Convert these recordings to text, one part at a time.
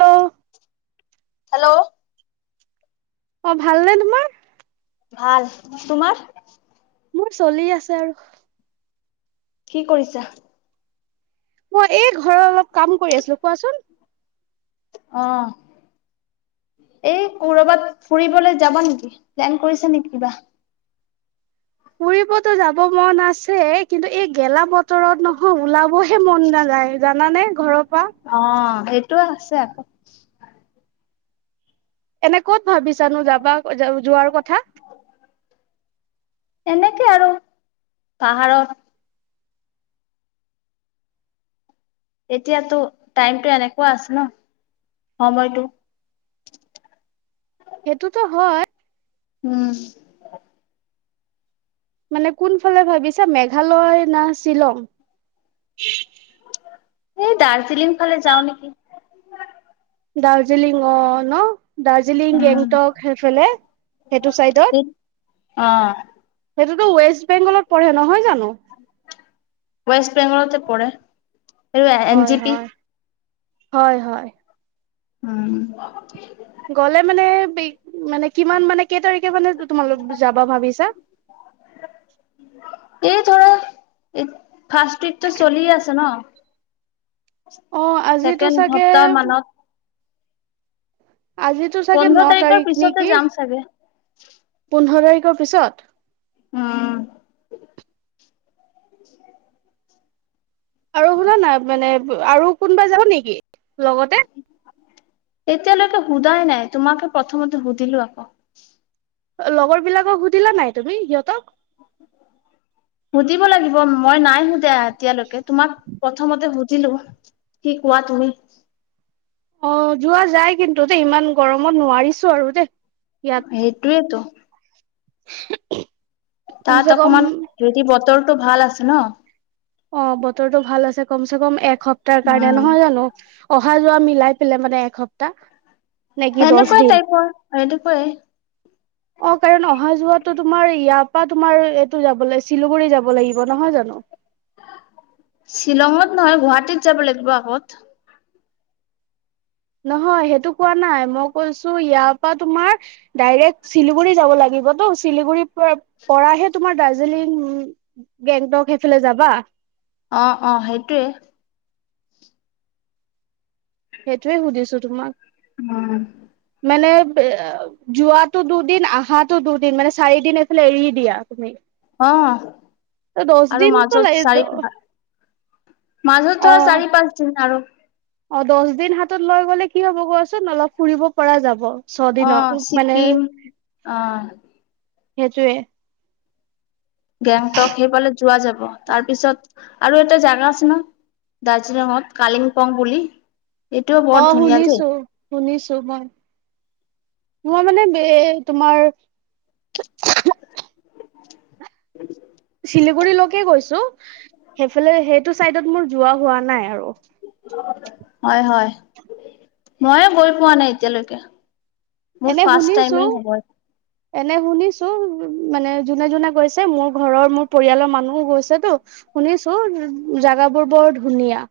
Hello hello. অঁ' ভালনে তোমাৰ? ভাল, তোমাৰ? মোৰ চলি আছে আৰু। কি কৰিছা? মই এই ঘৰৰ অলপ কাম কৰি আছিলো। কোৱাচোন? অঁ। এই ক'ৰবাত ফুৰিবলৈ যাবা নেকি, প্লেন কৰিছা নেকি কিবা? ফুৰিবতো যাব মন আছে কিন্তু এই গেলা বতৰত নহয় ওলাব হে মন নাযায় জানানে ঘৰৰ পৰা। অঁ' সেইটোৱে হৈছে আকৌ। এনে ক'ত ভাবিছানো যাবা যোৱাৰ কথা? এনেকে আৰু পাহাৰত। এতিয়াতো টাইমটো এনেকুৱা আছে ন' সময়তো। সেইটোতো হয়। উমঁ'। মানে কোনফালে ভাবিছা, মেঘালয় না শ্বিলং? এই দাৰ্জিলিং ফালে যাওঁ নেকি। দাৰ্জিলিং অঁ' ন' দাৰ্জিলিং উম, গেংটক সেইফালে সেইটো চাইডত। অঁ। সেইটোতো ওৱেষ্ট বেংগলত পৰে, নহয় জানো? ওৱেষ্ট বেংগলতে পৰে। এই এন হয় জি পি হয়, হয় হয়। উম গ'লে মানে মানে কিমান মানে কেই তাৰিখে মানে তোমালোক যাবা ভাবিছা এই ধৰা এই ফাৰ্ষ্ট উইকটো চলিয়ে আছে ন! অ' আজিতো ছেকেণ্ড চাগে সপ্তাহ মানত আজিতো চাগে ন পোন্ধৰ তাৰিখৰ তাৰিখ পিছতে নেকি যাম চাগে পোন্ধৰ তাৰিখৰ পিছত অ আৰু শুনা না মানে আৰু কোনোবা যাব নেকি লগতে এতিয়ালৈকে সোধাই নাই তোমাকে প্ৰথমতে সুধিলো আকৌ লগৰ বিলাকক সুধিলা নাই তুমি সিহঁতক সুধিব লাগিব মই নাই সোধা এতিয়ালৈকে তোমাক প্ৰথমতে সুধিলো কি কোৱা তুমি অ যোৱা যাই কিন্তু দে ইমান গৰমত নোৱাৰিছো আৰু দে ইয়াত সেইটোৱেটো উ তাত অকমান হেৰি বতৰটো ভাল আছে ন অ' বতৰটো ভাল আছে কমছে কম এক সপ্তাহৰ কাৰণে, উম নহয় জানো অহা যোৱা মিলাই পেলে মানে এসপ্তাহ নে কি দছ এনেকুৱা দিন টাইপৰ এনেকুৱাই অ' কাৰণ অহা যোৱাতো তোমাৰ ইয়াৰ পৰা তোমাৰ এইটো যাবলৈ শিলুগুৰি যাব লাগিব, নহয় জানো শ্বিলঙত নহয়, গুৱাহাটীত যাব লাগিব আগত নহয় সেইটো কোৱা নাই মই কৈছো ইয়াৰ পৰা তোমাৰ ডাইৰেক্ট শিলিগুৰি যাব লাগিব তো শিলিগুৰি পৰাহে তোমাৰ দাৰ্জিলিং উ গেংটক সেইফালে যাবা অ অ সেইটোৱে সেইটোৱে সুধিছো তোমাক উম মানে বে অ যোৱাটো দুদিন আহাতো দুদিন মানে চাৰিদিন এইফালে এৰি দিয়া তুমি অ ত দহ আৰু দিনতো মাজত লাগি চাৰি পাঁচ মাজত অ ধৰা চাৰি পাঁচ দিন আৰু অ দছ দিন হাতত লৈ গ'লে কি হব কোৱাচোন অলপ ফুৰিব পৰা যাব ছ দিন অ মানে অ', সেইটোৱে গেংটক সেইফালে যোৱা যাব তাৰ পিছত আৰু এটা জাগা আছে ন দাৰ্জিলিঙত কালিমপং বুলি এইটোও বৰ অ ধুনীয়া দেই শুনিছো শুনিছো মই মই মানে বে তোমাৰ [unintelligible] শিলিগুৰিলৈকে গৈছো সেইফালে সেইটো চাইডত মোৰ যোৱা হোৱা নাই আৰু হয়, হয় মইয়ে গৈ পোৱা নাই এতিয়ালৈকে মোৰ এনে ফাৰ্ষ্ট শুনিছো টাইমে হব এনে শুনিছো মানে যোনে যোনে গৈছে মোৰ ঘৰৰ মোৰ পৰিয়ালৰ মানুহো গৈছেতো শুনিছো জাগাবোৰ বৰ ধুনীয়া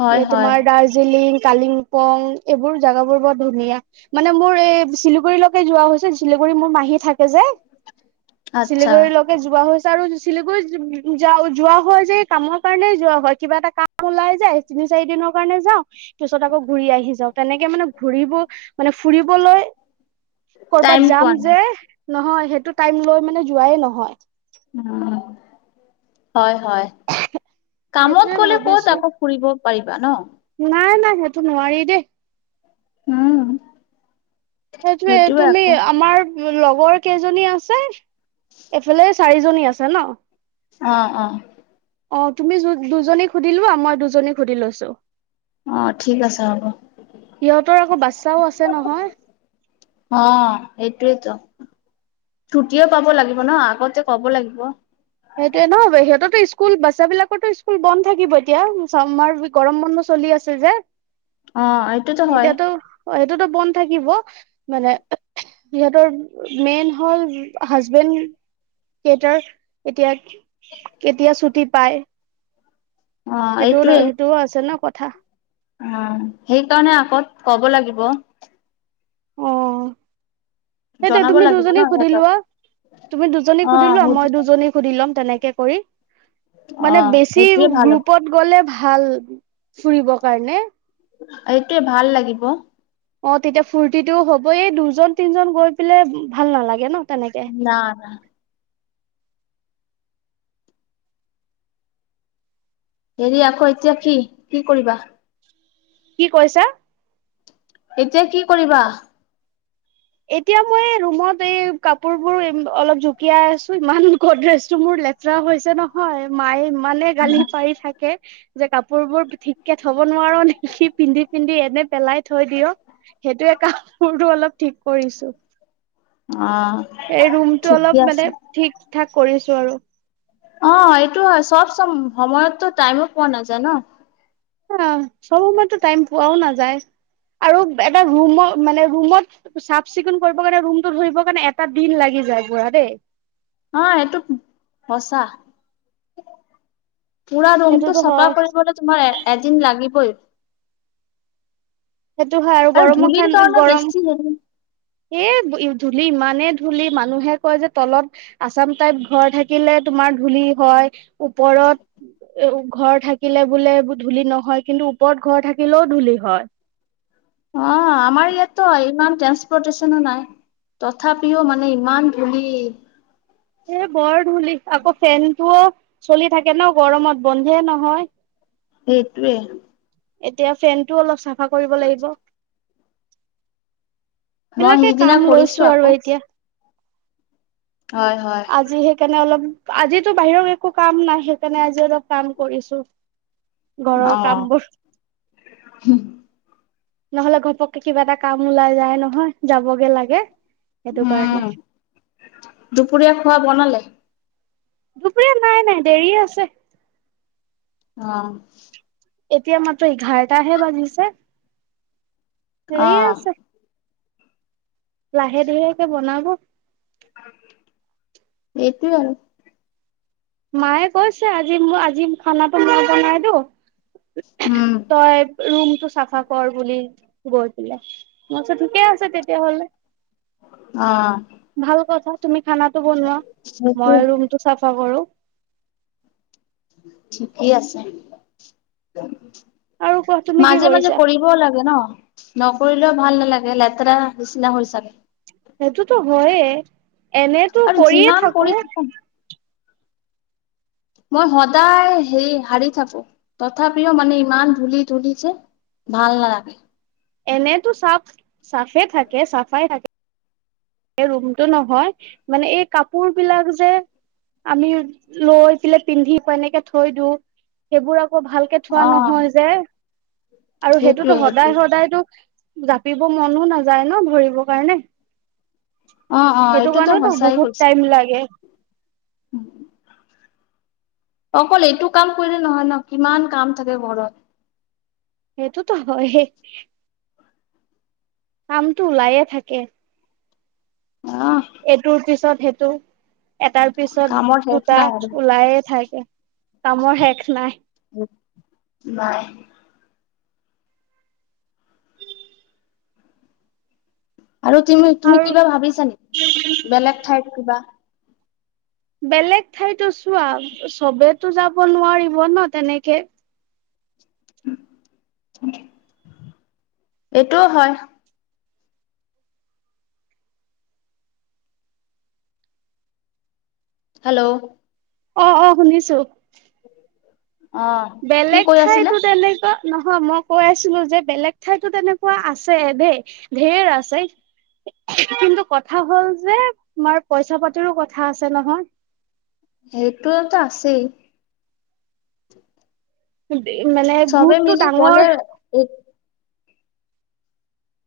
হয় এ, হয় তোমাৰ দাৰ্জিলিং কালিংপং এইবোৰ জাগাবোৰ বৰ ধুনীয়া মানে মোৰ এ চিলিগুৰিলৈকে যোৱা হৈছে চিলিগুৰি মোৰ মাহী থাকে যে আচ্ছা চিলিগুৰিলৈকে যোৱা হৈছে, আৰু শিলিগুৰিত যোৱা হয় যে কামৰ কাৰণেই যোৱা হয় কিবা এটা কাম। ওলাই যায়, তিনি চাৰি দিনৰ কাৰণে যাওঁ পিছত আকৌ ঘূৰি আহি যাও তেনেকে মানে ঘূৰিব। মানে ফুৰিবলৈ টাইম কৰ'বাত পোৱা যাম নাই যে। নহয়, সেইটো টাইম লৈ মানে যোৱাই নহয়। হয়, হয় কামত ক'লে সেইটোয়ে গ'লে ক'ত ভাবিছো আাকৌ। ফুৰিব পাৰিবা ন। নাই, নাই সেইটো নোৱাৰি দেই। অ। সেইটোৱে তুমি আমাৰ। মো লগৰ কেইজনী আছে, এফালে চাৰিজনী আছে ন। অ, অ। অ তুমি যু দুজনী সুধিলোৱা মই দুজনী সুধি লৈছো। অঁ, ঠিক আছে হ'ব। সিহঁতৰ আকৌ বাচ্ছাও আছে নহয় অঁ, সেইটোয়েইেতো ঠুতিয়ে পাব লাগিব ন, আগতে ক'ব লাগিব। সেইটোয়ে ন সিহঁতৰটো স্কুল বাচ্ছ বিলাকৰো স্কুল বন্ধ থাকিব এতিয়া চামাৰ ভে। গৰম বন্ধ চলি আছে যে, অ এইটোতো হয় সেইটোৱেই টো। অঁ, এইটোতো বন্ধ থাকিব মানে। সিহঁতৰ মেইন হ'ল হাজবেণ্ড কেইটাৰ। এতিয়া কেতিয়া ছুটি পায়। অ সেইটোও সেইটোও আছে ন কথা। অঁ, সেইকাৰণে আগত ক'ব লাগিব। অঁ। সেইটোৱে জনাব তুমি লাগিব ন দুজনীক সিহঁতক সুধিলোৱা তুমি দুজনীক অ সুধিলোৱা মই দুজনীক। সুধি লম তেনেকে কৰি, অ মানে বেছি সেইটোৱে ভাল হ'ব গ্ৰুপত। গ'লে ভাল ফুৰিব কাৰণে। এইটোৱে ভাল লাগিব। অঁ, তেতিয়া ফূৰ্তিটো হ'বই দুজন তিনজন গৈ পেলে ভাল নালাগে ন তেনেকে। না, না। হেৰি আকৌ এতিয়া কি কি কৰিবা? কি কৈছা? এতিয়া কি কৰিবা? এতিয়া মই ৰুমত এই কাপোৰ বোৰ অলপ জুকিয়াই আছো, ইমান গড্ৰেছটো মোৰ লে। লেতেৰা হৈছে নহয়, মায়ে ইমানে গালি পাৰি থাকে। যে কাপোৰ বোৰ ঠিক কে থব নোৱাৰো নেকি পিন্ধি পিন্ধি এনে পেলাই থৈ দিঅ। সেইটোয়ে কাপোৰটো অলপ ঠিক কৰিছো। অ এই ৰুমটো ঠিকে অলপ আছে মানে ঠিক, ঠাক কৰিছোঁ আৰু। অঁ, এইটো হয় চব চ, সময়তো টাইমো পোৱা নাযায় ন। অঁ, চব সময়তো টাইম পোৱাও নাযায় আৰু এটা ৰুমত মানে ৰুমত। চাফ চিকুণ কৰিবৰ কাৰণে ৰুমতটো ধৰিবৰ কাৰণে এটা দিন লাগি যায় পুৰা দেই। অঁ, এইটো সঁচা। পুৰা ৰুমটো সেইটোতো চাফা হয় কৰিবলৈ, তোমাৰ এ এদিন লাগিবৈ। সেইটো হয়, আৰু গৰমৰ থা গৰম। হেৰি এ ধূলি ইমানে ধূলি মানুহে কয় যে তলত। আচাম টাইপ ঘৰ থাকিলে তোমাৰ ধূলি হয় ওপৰত। এ ঘৰ থাকিলে বোলে ধূলি নহয় কিন্তু ওপৰত ঘৰ থাকিলেও ধূলি হয়। অ' আমাৰ ইয়াতো ইমান টেস পৰটচনো নাই, তথাপিও মানে ইমান ধুলি। এ বৰ ধূলি, আকৌ ফেনটোও চলি থাকে ন গৰমত বন্ধে নহয়। সেইটোৱে। এতিয়া ফেনতটো অলপ চাফা কৰিব লাগিব। এই মই বিলাকে সিদিনা কাম কৰিছো লৈছো আৰু আকৌ এতিয়া। হয়, হয়। আজি সেইকাৰণে অলপ, আজিটো বাহিৰৰ একো কাম নাই সেইকাৰণে আজি অলপ কাম কৰিছো। ঘৰৰ কাম অ'। বোৰ নহ'লে ঘপককে কিবা এটা কাম ওলাই যায় নহয় যাবগে লাগে, সেইটো উম কাৰণে। দুপৰীয়া খোৱা বনালে? দুুপুৰীয়া নাই নাই দেৰিয়ে হৈছে। অ'। এতিয়া মাত্ৰ এঘাৰটাহে বাজিছে, দেৰি আছে। লাহে ধিয়েকে বনাব। এইটো আৰু। মায়ে কৈছে আজি মোৰ আজি খানাটো মই বনাই দিও, উম তই ৰুম টো চাফা কৰ বুলি গৈ পেলাই, মই কৈছো ঠিকে আছে তেতিয়া হ'লে। অ'। ভাল কথা তুমি খানাটো বনোৱা, সেইটোৱে মই ৰুমটো চাফা কৰো। ঠিকেই আছে। আৰু কোৱা তুমি কি মাজে মাজে কৰিছা? কৰিবও লাগে ন? নকৰিলেও ভাল নালাগে লেতেৰা নিচিনা হৈ চাগে। সেইটোতো হয়য়ে, এনেতো আৰু কৰিয়ে যিমান থাকো। কৰি মই সদায় হেৰি হাৰি থাকো, তথাপিও মানে ইমান ধূলি ধূলি যে? ভাল নালাগে। এনেতো চাফ চাফে থাকে চাফাই থাকে। এই ৰুমতটো নহয়, মানে এই কাপোৰ বিলাক যে আমি লৈ পেলাই পিন্ধি এনেকে থৈ দিওঁ, সেইবোৰ আকৌ ভাল কে থোৱা অ', নহয় যে, আৰু সেইটোৱে সেইটোতো সেইটোৱে সদায় সদায়তো জাপিব মনো নাযায় ন ধৰিবৰ কাৰণে। অ অ সেইটো এইটোতো কাৰণেতো সঁচাই বহুত কৈছে টাইম লাগে। অকল এইটো কাম কৰিলে নহয় ন? কিমান কাম থাকে ঘৰত। সেইটোতো হয়েই। কামটো ওলাইে থাকে। অ'। এইটোৰ পিছত সেইটো। এটাৰ পিছত কামৰ শেষ দুটা, নাই আৰু ওলাইে থাকে কামৰ শেষ নাই। নাই। আৰু তুমি তুমি আৰু কিবা ভাবিছা নেকি বেলেগ ঠাইত কিবা? বেলেগ ঠাইতো চোৱা চবেত যাব নোৱাৰিব ন তেনেকে। এইটোও হয়। হেল্ল'? অ', অ' শুনিছো। অ', কি বেলেগ কৈ আছিলা থাইতো তেনেকুৱা নহয় মই কৈ আছিলো যে বেলেগ ঠাইতো তেনেকুৱা আছে দেই ধেৰ আছে- কিন্তু, কথা হ'ল যে তোমাৰ পইচা পাতিৰো কথা আছে নহয়। সেইটোতো আছেই। দে মানে গ্ৰুপটো ডাঙৰ- ইক-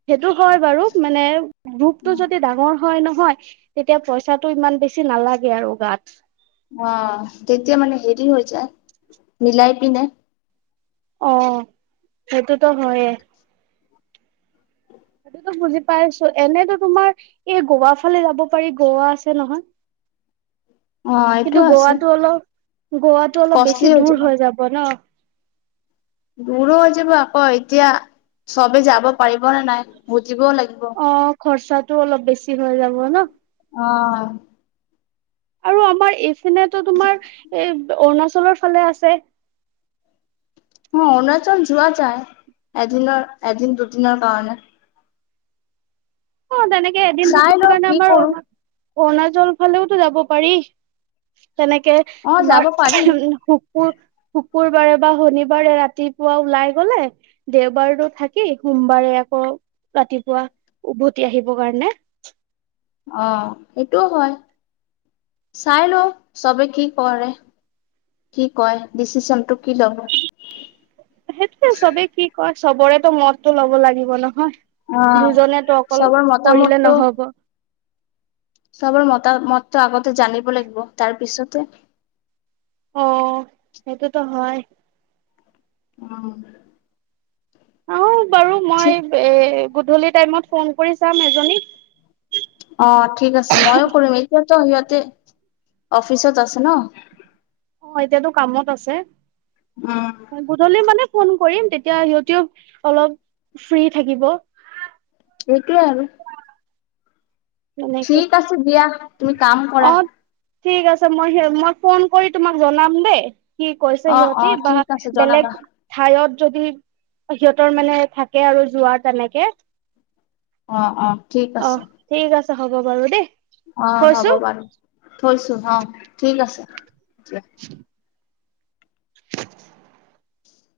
সেইটো হয় বাৰু মানে ৰূপটো যদি ডাঙৰ- হয় নহয় তেতিয়া পইচাটো ইমান বেছি নালাগে আৰু গাত। অঁ তেতিয়া মানে হেৰি হৈ যায় মিলাই পিনে- অঁ সেইটোতো হয়ে। সেইটোটো বুজি পাইছো এনেইতো তোমাৰ- এ গোৱা ফালে যাব পাৰি গোৱা আছে নহয়। অ এইটো কিন্তু, আছে গোৱাতটো অলপ গোৱাটো অলপ বেছি দূৰ হৈ যাব ন। দূৰো হৈ যাব আকৌ এতিয়া চবে যাব পাৰিবনে নাই বুজিবও লাগিব। অঁ খৰচাতো অলপ বেছি হৈ যাব ন। অঁ' আৰু আমাৰ এইপিনেতো তোমাৰ এ অৰুণাচলৰ ফালে আছে। অঁ অৰুণাচল যোৱা যায় এদিনৰ এদিন দুদিনৰ কাৰণে। অঁ তেনেকে এদিন চাই দুদিনৰ লওঁ কাৰণে কি আমাৰ কৰো অৰুণা অৰুণাচল ফালেওতো যাব পাৰি। তেনেকে অ যাব তোমাৰ পাৰিম শোক- শুৰ শুকুৰবাৰে বা শনিবাৰে ৰাতিপুৱা ওলাই গলে- দেওবাৰতো থাকেই সোমবাৰে আকৌ ৰাতিপুৱা উভতি আহিবৰ কাৰণে। অঁ সেইটোও হয় চাই লওঁ চবে কি কৰে? কি কয় ডিচিশন টো কি ল'ব? সেইটোৱে চবে কি কয় চবৰেতো মদতো লব লাগিব অ নহয়। দুজনে তো অকল চবৰ কৰিলে মতামতটো নহব। চবৰ মতা মতটো আগতে জানিব লাগিব তাৰ পিছতে- অঁ সেইটোতো হয়। অঁ' অঁ বাৰু মই ঠিক এ গধূলি টাইমত ফোন কৰি চাম এজনীক। অঁ ঠিক আছে ময়ো কৰিম এতিয়াতো সিহঁতে অফিচত আছে ন। অঁ' এতিয়াতো কামত আছে। উম' গোধূলি মানে ফোন কৰিম, তেতিয়া সিহঁতিও অলপ ফ্ৰী থাকিব। সেইটোৱে আৰু। তেনেকে ঠিক আছে দিয়া, তুমি কাম কৰা। অ ঠিক আছে, মই সে মই ফোন কৰি তোমাক জনাম দেই। সি কৈছে অ অ সিহঁতি বা ঠিক আছে জনাবা বেলেগ- ঠাইয়ত যদি সিহঁতৰ মানে থাকে আৰু যোৱাৰ তেনেকে- অঁ অঁ ঠিক অ আছে। ঠিক আছে হ'ব বাৰু দেই। অঁ হ'ব থৈছো বাৰু থৈছো অঁ ঠিক আছে দিয়া। [unintelligible] [inaudible]